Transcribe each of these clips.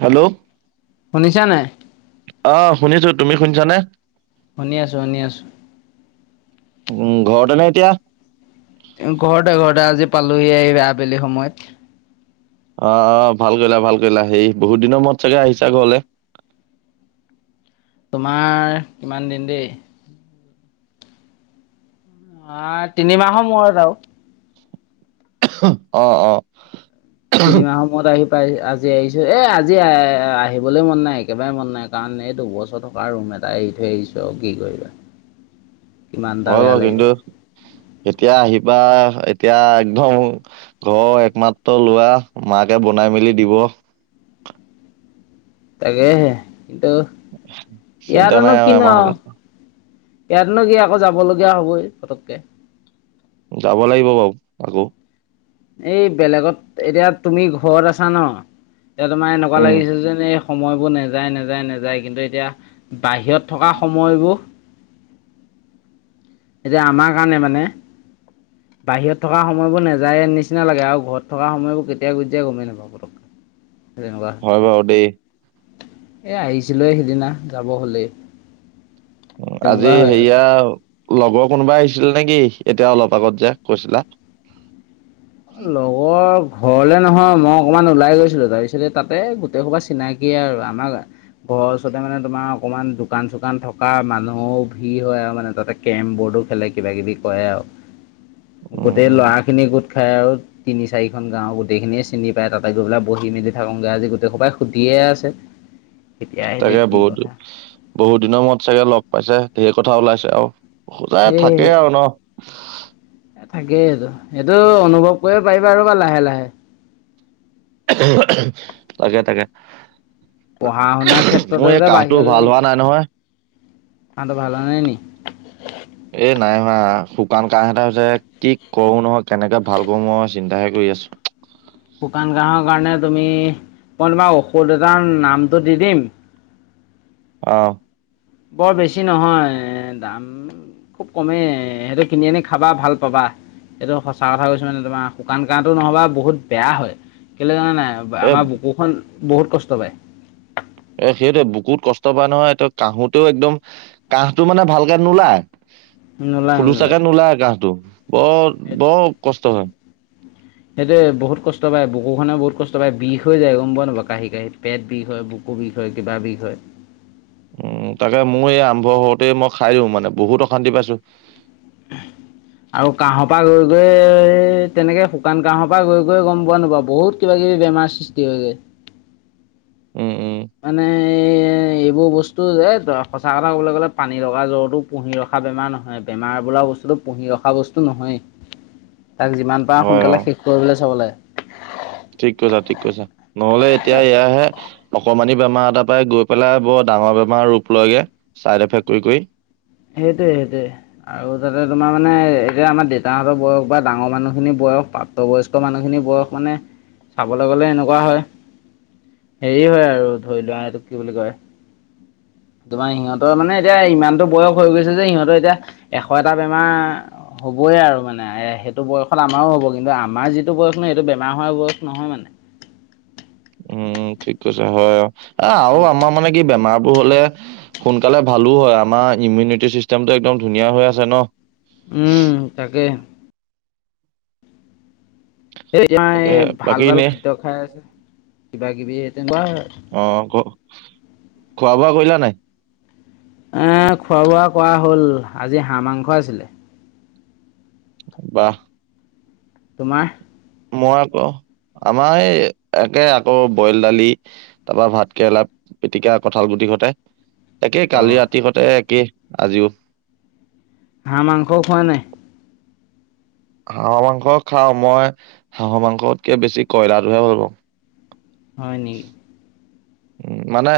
Hello. শুনিছা নে? অ, শুনিছো। তুমি শুনিছানে? শুনি আছোঁ, শুনি আছোঁ। উম, ঘৰতে নে এতিয়া? ঘৰতে, ঘৰতে আজি পালোহি এইে আবেলি সময়ত। অ, অ ভাল কৰিলা, ভাল কৰিলা। সেই বহুত দিনৰ মূৰত চাগে আহিছা ঘৰলৈ? তোমাৰ কিমান দিন দেই অ, তিনিমাহৰ মূৰত আৰু। অহ - অহ তিনিমাহৰ মূৰত আহি আজি আহিছো এই আজি আহিবলৈ মন নাই একেবাৰে মন নাই কাৰণ এই দুবছৰ থকা ৰুম এটা এৰি থৈ আহিছোঁ আৰু কি কৰিবা। কিমানটা হয় বেয়া বাৰু লাগিব। কিন্তু এতিয়া আহিব বা এতিয়া একদম ঘৰৰ একমাত্ৰ লোৱা মাকে বনাই মেলি দিব [inaudible] তাকেহে কিন্তু চিন্তা ইয়াতেনো নাই আৰু কিনো এমাহ আও হলে ইয়াতনো কি আকৌ যাব লগীয়া হবই পতককে। যাব লাগিব বাৰু আকৌ। এই বেলেগত এতিয়া তুমি ঘৰত আছা ন' এতিয়া তোমাৰ এনেকুৱা উম লাগিছে যেন এ সময়বোৰ নেযায়- নেজায় কিন্তু এতিয়া বাহিৰত থকা সময়বোৰ এতিয়া আমাৰ কাৰণে মানে বাহিৰত থকা সময়বোৰ নাযায় নিচিনা লাগে আৰু ঘৰত থকা সময়বোৰ কেতিয়া গুজিয়াই গমেই নাপাওঁ পটক হয়, বাৰু দেই। এ' আহিছিলোয়ে সিদিনা যাব হ'লে। আজি হেৰিয়া লগৰ কোনোবা আহিছিল নেকি এতিয়া অলপ আগত যে কৈছিলা? লগৰ ঘৰলে নহয় মই অকমান ওলাই গৈছিলো তাৰপিছতে তাতে গোটেই সোপা চিনাকিয়ে আৰু আমাৰ ঘৰৰ ওচৰতে মানে তোমাৰ অকমান দোকান- চোকান থকা মানুহৰও ভিৰ হয় আৰু মানে তাতে কেৰম বৰ্ড খেলে কিবা -কিবি কৰে আও উম গোটেই উম ল'ৰা খিনি খাই আৰু তিনি - চাৰিখন গাঁও গোটেই খিনিয়ে চিনি পায় তাতে গৈ পেলাই বহি মেলি থাকোগে আজি গোটেই সপাই সুধি সেয়া আছে। কেতিয়া আহিলে চাগে কি বহুত কথা বহুত দিনৰ মৰত চাগে লগ পাইছে ধেৰ কথা ওলাইছে আৰু খোজাই সেই থাকেই আৰু ন' থাকেইটো সেইটো অনুভৱ কৰিব পাৰিবা আৰু বা লাহে - লাহে। তাকে - তাকে। পঢ়া -শুনাৰ মোৰ ক্ষেত্ৰতে এই যে কাহটো ভাল বাহিৰলৈ হোৱা নাই নহয় কাঁহটো ভাল হোৱা নাই নি? এ'নাই হোৱা শুকান কাহ এটা হৈছে কি কৰো নহয় কেনেকে ভাল কৰো মই চিন্তাহে কৰিছো। আছো শুকান কাহৰ কাৰণে তুমি মই তোমাক ঔষধ এটাৰ নামটো দি দিম অহ। বৰ বেছি নহয় দাম খুব কমেই সিহঁতে কিনি আনি খাবা ভাল পাবা। একদম সঁচা কথা কৈছো মানে তোমাক শুকান কাহটো নহবা বহুত বেয়া হয় কেলে জানা নাই এ আমাৰ বুকুখন বহুত কষ্ট পায়। এ'সেইটোৱে বুকুত কষ্ট পোৱা নহয় কাহোতেও একদম কাহটো মানে ভালকে নোলায়। খোলোচাকে নোলায় কাহটো বৰ -বৰ কষ্ট হয়। সেইটোয়ে বহুত কষ্ট পায় বুকু খনে বহুত কষ্ট পায় বিষ হৈ যায় গম পোৱা নোপোৱা কাহি- কাহি পেট বিষ হয় বুকু বুকো বিষ হয় কিবা বিষ হয়। উম, তাকে মোৰ এই আৰম্ভ হওতে মই খাই দিও মানে বহুত অশান্তি পাইছো। এহ আৰু কাহৰ পৰা গৈ -গৈ তেনেকে শুকান কাহৰ পৰা গৈ -গৈ গম পোৱা নোপোৱা বহুত কিবা -কিবি ই বেমাৰ সৃষ্টি হৈ যাই। উম উম মানে এ' এইবোৰ বস্তু যে এই সঁচা কথা কবলৈ গলে পানী লগা জ্বৰতো পুহি ৰখা বেমাৰ নহয় বেমাৰ বোলা বস্তুটো পুহি ৰখা বস্তু নহয়েই তাক যিমান পাৰা হয় অ সোনকালে শেষ কৰিবলৈ চাব লাগে। ঠিক কৈছা -ঠিক কৈছা নহলে এতিয়া এয়াহে অকমানি বেমাৰ এটা পাই গৈ পেলাই বৰ ডাঙৰ বেমাৰ ৰূপ লয়গে চাইড এফেক্ট কৰি -কৰি। সেইটোয়ে সেইটোয়ে আৰু তাতে তোমাৰ মানে এতিয়া আমাৰ দেউতাহঁতৰ বয়স বা ডাঙৰ মানুহ খিনি বয় স প্ৰাপ্তবয়স্ক মানুহখিনি বয়স মানে চাবলে গ'লে এনেকোৱা হয় হেৰি হয় আৰু ধৰি লোৱা এইটোক কি বুলি কয় তোমাৰ সিহঁতৰ মানে এতিয়া ইমানতো বয়স হৈ গৈছে যে সিহঁতৰ এতিয়া এশ এটা বেমাৰ হ'বই আৰু মানে এ সেইটো বয়সত আমাৰো হ'ব কিন্তু আমাৰ যিটো বয়স নহয় এইটো বেমাৰ হোৱাৰ বয়স নহয় মানে উম ঠিক কৈছা হয় আৱ এ আৰু আমাৰ মানে কি বেমাৰ হ'লে সোনকালে ভালো হয় আমাৰ ইমিউনিটি চিষ্টেমটো একদম ধুনীয়া হৈ আছে ন উম তাকে আমা এ তাকেহে, ভাল বাকী ভাল এনে খাদ্য খাই আছে কিবা কিবি তেনেকুৱা অ ক খোৱা বোৱা কৰিলা নাই এ খোৱা বোৱা কৰা হ'ল আজি হাঁহ মাংস আছিলে বাহ তোমাৰ মই আকৌ আমাৰ এই একে আকৌ বইল দালি তাপা ভাত কেৰেলা পিটিকা কঁঠাল গুটি হতে [inaudible] একে কালি ৰাতি কতে একেই আজিও হাঁহ মাংস খোৱা নাই হাঁহৰ মাংস খাওঁ মই হাঁহৰ মাংসতকে বেছি কয়লাটোহে ভাল পাওঁ হয় নেকি উম মানে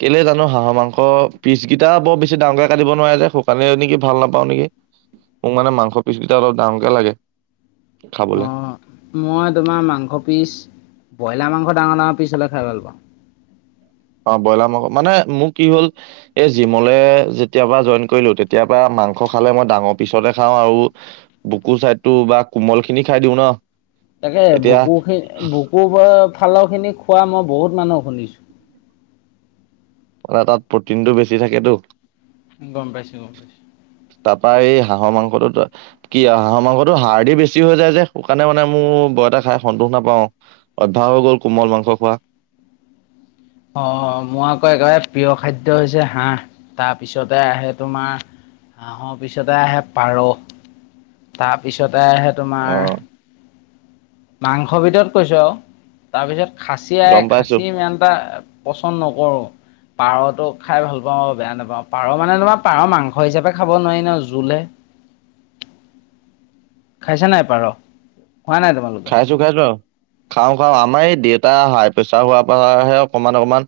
কেলে জানো হাঁহৰ মাংস পিছ কেইটা বৰ বেছি ডাঙৰকে কাটিব নোৱাৰে যে সেইকানে নেকি ভাল নাপাওঁ নেকি মোক মানে মাংস পিচ কেইটা অলপ ডাঙৰকে লাগে খাবলে অ মই তোমাৰ মাংস পিচ বয়লা মাংস ডাঙৰ ডাঙৰ পিছ হ'লে খাই ভাল পাওঁ অ বয়লা মাংস মানে মোৰ কি হ'ল এই জিমলে যেতিয়া পৰা জইন কৰিলো তেতিয়া পৰা মাংস খালে মই ডাঙৰ পিচতে খাওঁ আৰু বুকু চাইডটো বা কোমল খিনি খাই দিওঁ ন তাকে এতিয়া বুকু খিনি বুকুৰ ফা ফালৰ খিনি খোৱা মই বহুত মানুহ শুনিছোঁ মানে তাত প্ৰটিন টো বেছি থাকেতো গম পাইছো গম পাইছো তাপা এই হাঁহৰ মাংসটোত কি আৱ হাঁহৰ মাংসটো হাৰ্ডি বেছি হৈ যায় যে সেকানে মানে মো এটা খাই সন্তোষ নাপাওঁ অভ্যাস হৈ গ'ল কোমল মাংস খোৱা [inaudible] অহ মোৰ আকৌ একেবাৰে প্ৰিয় খাদ্য হৈছে হাঁহ, তাপিছতে আহে তোমাৰ হাঁহৰ পিছতে আহে পাৰ তাপিছতে আহে অ', তোমাৰ মাংস ভিতৰত কৈছোঁ আৱ তাপিছত খাচী আ গম পাইছো খাচি ইমান এটা পচন্দ নকৰোঁ। পাৰতো খাই ভাল পাওঁ বেয়া নাপাওঁ পাৰ মানে তোমাৰ পাৰ মাংস হিচাপে খাব নোৱাৰি ন জোলে। খাইছা নাই পাৰ? খোৱা নাই তোমালোকে? খাইছো খাইছো আৰু। খাওঁ খাওঁ আমাৰ এই দেউতা হাই প্ৰেচাৰ হোৱাৰ পৰাহে অকমান অকমান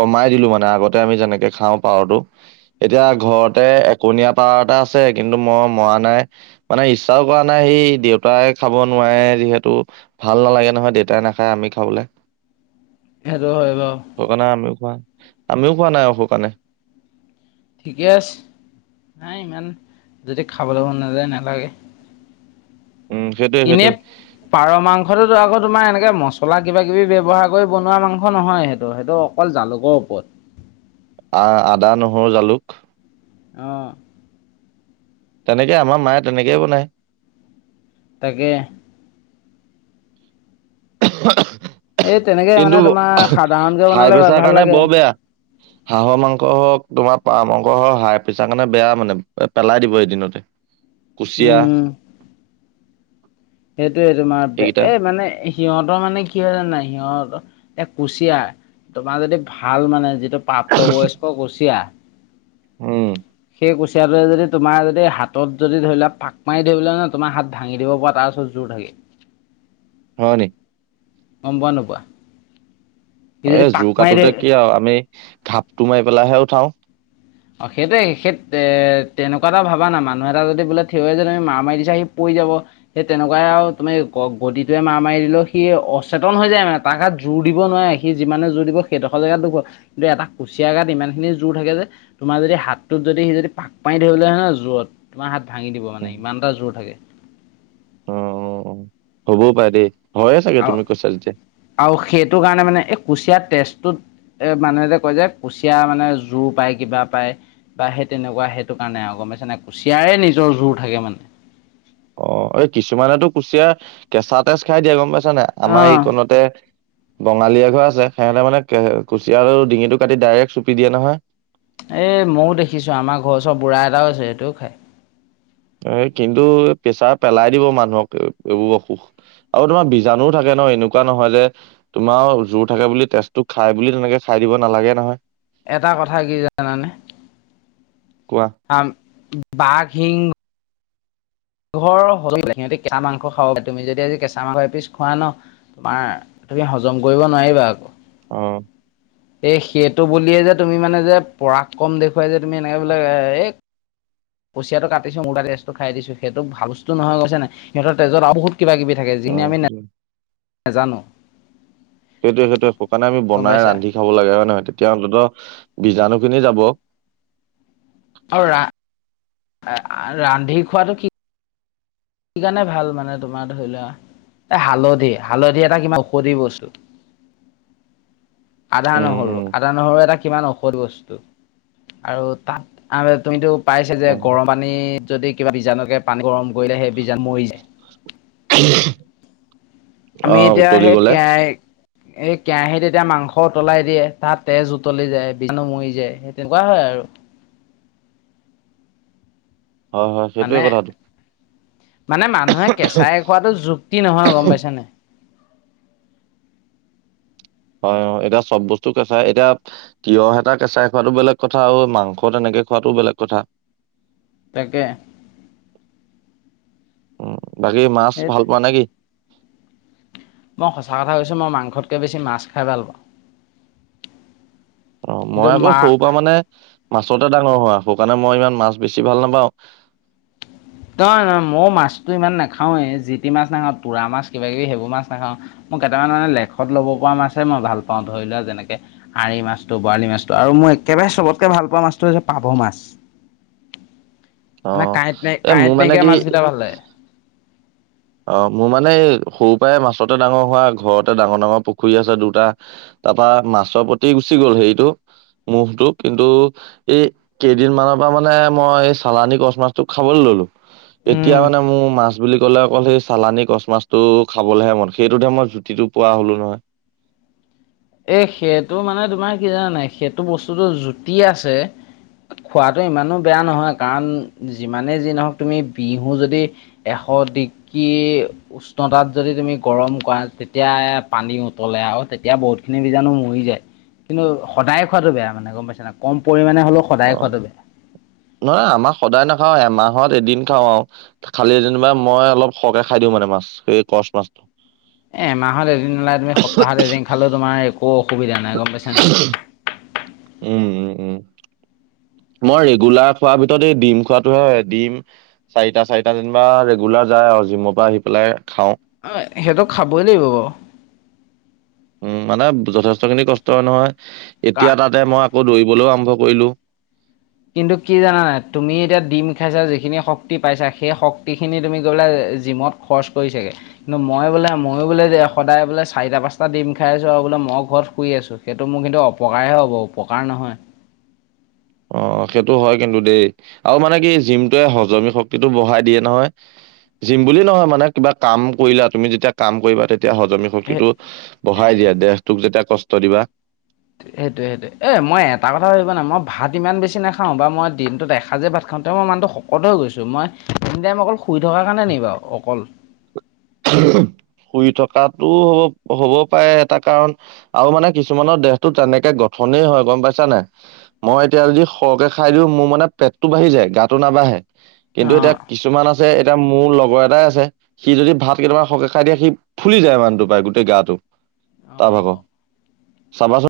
কমাই দিলো মানে আগত। তে আমি যেনেকে খাওঁ পাৰটো অ এতিয়া ঘৰতে। কণীয়া পাৰ এটা আছে কিন্তু মই মৰা নাই মানে ইচ্ছাও কৰা নাই সেই দেউতাই খাব নোৱাৰা। যিহেতু ভাল নালাগে নহয় দেউতাই নেখায় আমি খাবলে। সেইটো হয় বাৰু সুকানে আমিও খোৱা আমিও খোৱা নাই আও সুকাণে। ঠিকে আছে নাই ইমান যদি খাবলৈ মন নেযায় নেলাগে। উম, সেইটোৱে এনে সেইটোৱে পাৰ মাংসটোতো আকৌ তোমাৰ এনে কে মছলা কিবা কিবি ব্যৱহাৰ কৰি বনোৱা মাংস নহয় সেইটো সেইটো অকল জালুকৰ ওপৰত। [inaudible] আ আদা, নহৰু, জালুক অঁ তেনেকে আমাৰ মায়ে তেনেকেই বনায়। তাকে [unintelligible] এই তেনেকে কিন্তু মানে তোমাৰ সাধাৰণকে হাই বনালে প্ৰেছাৰ ভাল কাৰণে লাগে। বৰ বেয়া। হাঁহৰ মাংস হওঁক তোমাৰ পাৰ মাংস হওক হাই প্ৰেছাৰ কাৰণে বেয়া মানে পেলাই দিব এদিনতে। কুচিয়া উম সেইটোয়ে তোমাৰ এইকেইটা এ মানে সিহঁতৰ মানে কি হয় জানা নাই সিহঁতৰ এতি কুচিয়া তোমাৰ যদি ভাল মানে টো প্ৰাপ্তবয়স্ক কুচিয়া। উম সেই কুচিয়াটোৱে যদি তোমাৰ যদি হাতত যদি ধৰি লা পাক মাৰি ধৰিবানে তোমাৰ হাত ভাঙি দিব পৰা তাৰপিছত জোৰকে। লাগে। হয় নেকি? গম পোৱা নোপোৱা। সি যদি এই পাক জোৰ মাৰি কাটোতে ধৰি কি আৰু আমি ঘাপটো মাৰি পেলাইাহে উঠাও। অ সেইটো সেই এ তেনেকুৱা এটা ভাবা না মানুহ এটা যদি বোলে থিয় যে তুমি মাৰ মাৰি দিছা সি পৰি। সেই তেনেকুৱাই আৰু তুমি বডিটোৱে মাৰ মাৰি দিলেও সি অচেতন হৈ যায় মানে তাৰ গাত যোৰ জোৰ দিব নোৱাৰে সি যিমানে জোৰ দিব সেইডোখৰ জেগাত দুখৰ কিন্তু এটা কুচিয়াৰ গাত ইমান খিনি জোৰ থাকে যে। তোমাৰ যদি হাতটোত যদি সি যদি পাক পানি ধৰিবলে হয় ন জোৰত তোমাৰ হাত ভাঙি দিব উম, মানে ইমান এটা জোৰ থাকে। [inaudible] অ হ'বও পাৰে দেই। হয়ে চাগে আ তুমি কৈছা যেতিয়া। আৰু সেইটো কাৰণে মানে এই কুচিয়াৰ তেজটোত। এ মানুহে এ যে কয় যে কুচিয়া মানে জোৰ পায় কিবা পায়। বা সেই তেনেকুৱা সেইটো কাৰণে আৰু গম পাইছে নে কুচিয়াৰে নিজৰ জোৰ থাকে মানে। অ এই কিছুমানেতো কুচিয়া কেঁচা তেজ খাই দিয়ে গম পাইছ। নে অ আমাৰ এই কণতে বঙালী এঘৰ আছে সিহঁতে মানে কুচিয়া ডিঙিটো কাটি ডাইৰেক্ট চুপি দিয়ে নহয়। এ মইও দেখিছো আমাৰ ঘৰৰ ওচৰৰ বুঢ়া এটাও আছে সেইটোও খাই। এ কিন্তু পেছাৰ পেলাই দিব মানুহক এইবোৰ অসুখ আৰু তোমাৰ বীজাণু থাকে। ন এনেকুৱা নহয় যে তোমাৰ জোৰ থাকে বুলি তেজটো খাই বুলি তেনেকে খাই দিব নালাগে নহয়। এটা কথা কি জানানে। কোৱা আ বাঘ সিং। ঘৰৰ হৈ সিহঁতি কেঁচা মাংস খাব তুমি যদি আজি কেঁচা মাংস এপিছ খোৱা ন তোমাৰ তথাপি হজম কৰিব নোৱাৰিবা আকৌ। অ এই সেইটো বুলিয়ে যে তুমি মানে যে পৰাগ কম দেখুৱাই যে তুমি এনেকে বোলে এ কুচিয়াটো কাটিছো [unintelligible] তেজটো খাই দিছো সেইটো ভাল বস্তু নহয় গম পাইছা নাই সিহঁত তেজত আৰু বহুত কিবা কিবি থাকে অ যিখিনি আমি সেইটোৱে নাজানো সেইটোয়ে সেইটোৱে শুকানে আমি গম বনাই পাইছা ৰান্ধি খাব লাগে হয় নহয় তেতিয়া অতন্ত্য বিজাণুখিনি যাব আৰু ৰা ৰান্ধি খোৱাটো কি সেই কাৰণে ভাল মানে তোমাৰ ধৰি লোৱা এ হালধি হালধি এটা কিবা ঔষধি বস্তু। আদা নহৰু উম আদা নহৰু এটা কিমান ঔষধ বস্তু। আৰু তাত তুমিতো পাইছা যে উম গৰম পানী যদি কিবা বীজাণু থাকে পানী গৰম কৰিলে সেই বীজাণু মৰি যায়। অ আমি এতিয়া উতলি সেই গলে কেৰাহি কেৰাহীত এতিয়া মাংস উতলাই দিয়ে তাত তেজ উতলি যায় বীজাণু মৰি যায় সেই তেনেকুৱা হয় আৰু। [unintelligible] হয় হয় সেইটোয়ে মানে কথাটো মানে মানুহে কেঁচাই খোৱাটো যুক্তি নহয় গম পাইছা নাই হয় এতিয়া চব বস্তু কেঁচাই এতিয়া তিঁয়হ এটা কেঁচাই খোৱাটো বেলেগ কথা আৰু মাংস তেনেকে খোৱাটো বেলেগ কথা। তাকে উম বাকী মাছ সেই ভাল পোৱা নে কি? মই সঁচা কথা কৈছোঁ মই মাংসতকৈ বেছি মাছ খাই ভাল পাওঁ। অ কিন্তু মই আকৌ মা সৰু পৰা মানে মাছতে ডাঙৰ হোৱা সৌ কাণে মই ইমান মাছ বেছি ভাল নাপাওঁ। নহয় নহয় ময়ো মাছতো ইমান নাখাওৱেই। যিটি মাছ নাখাও তুৰা মাছ কিবা কিবি সেইবোৰ মাছ নাখাওঁ। মোৰ কেইটামান মানে লেখত ল'ব পৰা মাছে মই ভাল পাওঁ ধৰি লোৱা যেনেকে আৰি মাছটো, বৰালি মাছটো আৰু মই একেবাৰে চবতকে ভাল পোৱা মাছটো হৈছে পাভ মাছ। অ এ কাইট মোৰ মানে নাইকিয়া কি মাছ কেইটা ভাল লাগে। অ মোৰ মানে এই সৰু পৰাই মাছতে ডাঙৰ হোৱা ঘৰতে ডাঙৰ ডাঙৰ পুখুৰী আছে দুটা, তাৰপৰা মাছৰ প্ৰতি গুচি গ'ল হেৰিটো মুভটো কিন্তু এই কেইদিনমানৰ পৰা মানে মই এই চালানী কচ মাছটোক খাবলৈ ললো। এতিয়া উম মানে মোৰ মাছ বুলি ক'লে অকল সেই চালানি কছ মাছটো খাবলৈহে মন। সেইটোতহে মই জুতিটো পোৱা হ'লো নহয়। [inaudible] এ সেইটো মানে তোমাৰ কি জানা নাই সেইটো বস্তুটো জুতি আছে খোৱাতো ইমানো বেয়া নহয় কাৰণ যিমানে যি নহক তুমি বিহু যদি এ এশ ডগ্ৰী উষ্ণতাত যদি তুমি গৰম কৰা তেতিয়া পানী উতলে আৰু তেতিয়া বহুত খিনি বীজাণু মৰি যায়। কিন্তু সদায় খোৱাটো বেয়া মানে গম পাইছা নাই কম পৰিমাণে হলো সদায় খোৱাটো বেয়া। নহয় আমাৰ সদায় নাখাও। এমাহৰ এদিন খাওঁ আৰু খালি যেনিবা মই অলপ সৰহকে খাই দিওঁ মানে। মাছ সেই কচ মাছটো। এ এমাহত এদিন নেলাগে তুমি সপ্তাহত এদিন খালে তোমাৰ একো অসুবিধা নাই গম পাইছা নাই। [unintelligible] উম উম উম উ মই ৰেগুলাৰ খোৱাৰ ভিতৰত এই ডিম খোৱাতহে হয় ডিম চাৰিটা চাৰিটা যেনিবা ৰেগুলাৰ যায় আৰু জিমৰ পৰা আহি পেলাই। খাওঁ অ সেটো খাবই লাগিব বাৰু। উম মানে যথেষ্ট খিনি কষ্ট হয় নহয় এতিয়া বাৰু তাতে মই আকৌ দৌৰিবলৈও আৰ- ম্ভ কৰিলো। কিন্তু কি জানা নাই তুমি এতিয়া ডিম খাইছা যিখিনি শক্তি পাইছা সেই শক্তি খিনি তুমি গৈ পেলাই জিমত খৰচ কৰিছাগে। কিন্তু মই বোলে ময়ো বোলে যে সদায় বোলে চাৰিটা পাঁচটা ডিম খাই আছো আৰু বোলে মই ঘৰত শুই আছো। সেইটো মোৰ কিন্তু অপকাৰহে হ'ব উপকাৰ নহয়। অ সেইটো হয় কিন্তু দেই আৰু মানে কি জিমটোৱে হজমি শক্তিটো বঢ়াই দিয়ে নহয়। জিম বুলি নহয় মানে কিবা কাম কৰিলা তুমি যেতিয়া কাম কৰিবা তেতিয়া তেতিয়া হজমি সেই শক্তিটো বঢ়াই দিয়া দেহটোক যেতিয়া কষ্ট দিবা সেইটোৱে সেইটোৱে এ মই এটা কথা ভাবিবা নাই মই ভাত ইমান বেছি নাখাওঁ বা মই দিনটোত এসাঁজে ভাত খাওঁ। তেওঁ মই মানুহতো শকত হৈ গৈছোঁ মই নি টাইম অকল শুই থকাৰ কাৰণে নি বাৰু অকল উ [unintelligible] শুই থকাটো হব হ'ব পাৰে এটা কাৰণ আৰু মানে কিছুমানৰ দেহটো তেনেকে গঠন গঠনেই হয় গম পাইছা নাই। মই এতিয়া যদি সৰহকে খাই দিও মোৰ মানে পেটতটো বাঢ়ি যায় গাটো নাবাঢ়ে। কিন্তু এতিয়া অঁ কিছুমান আছে। এতিয়া মোৰ লগৰ এটাই আছে সি যদি ভাত সি কেতিয়া সকে খাই দিয়ে সি ফুলি যায় মানুটো পায় গোটেই গাটো তাৰ ভাগৰ অঁ চাবা চোন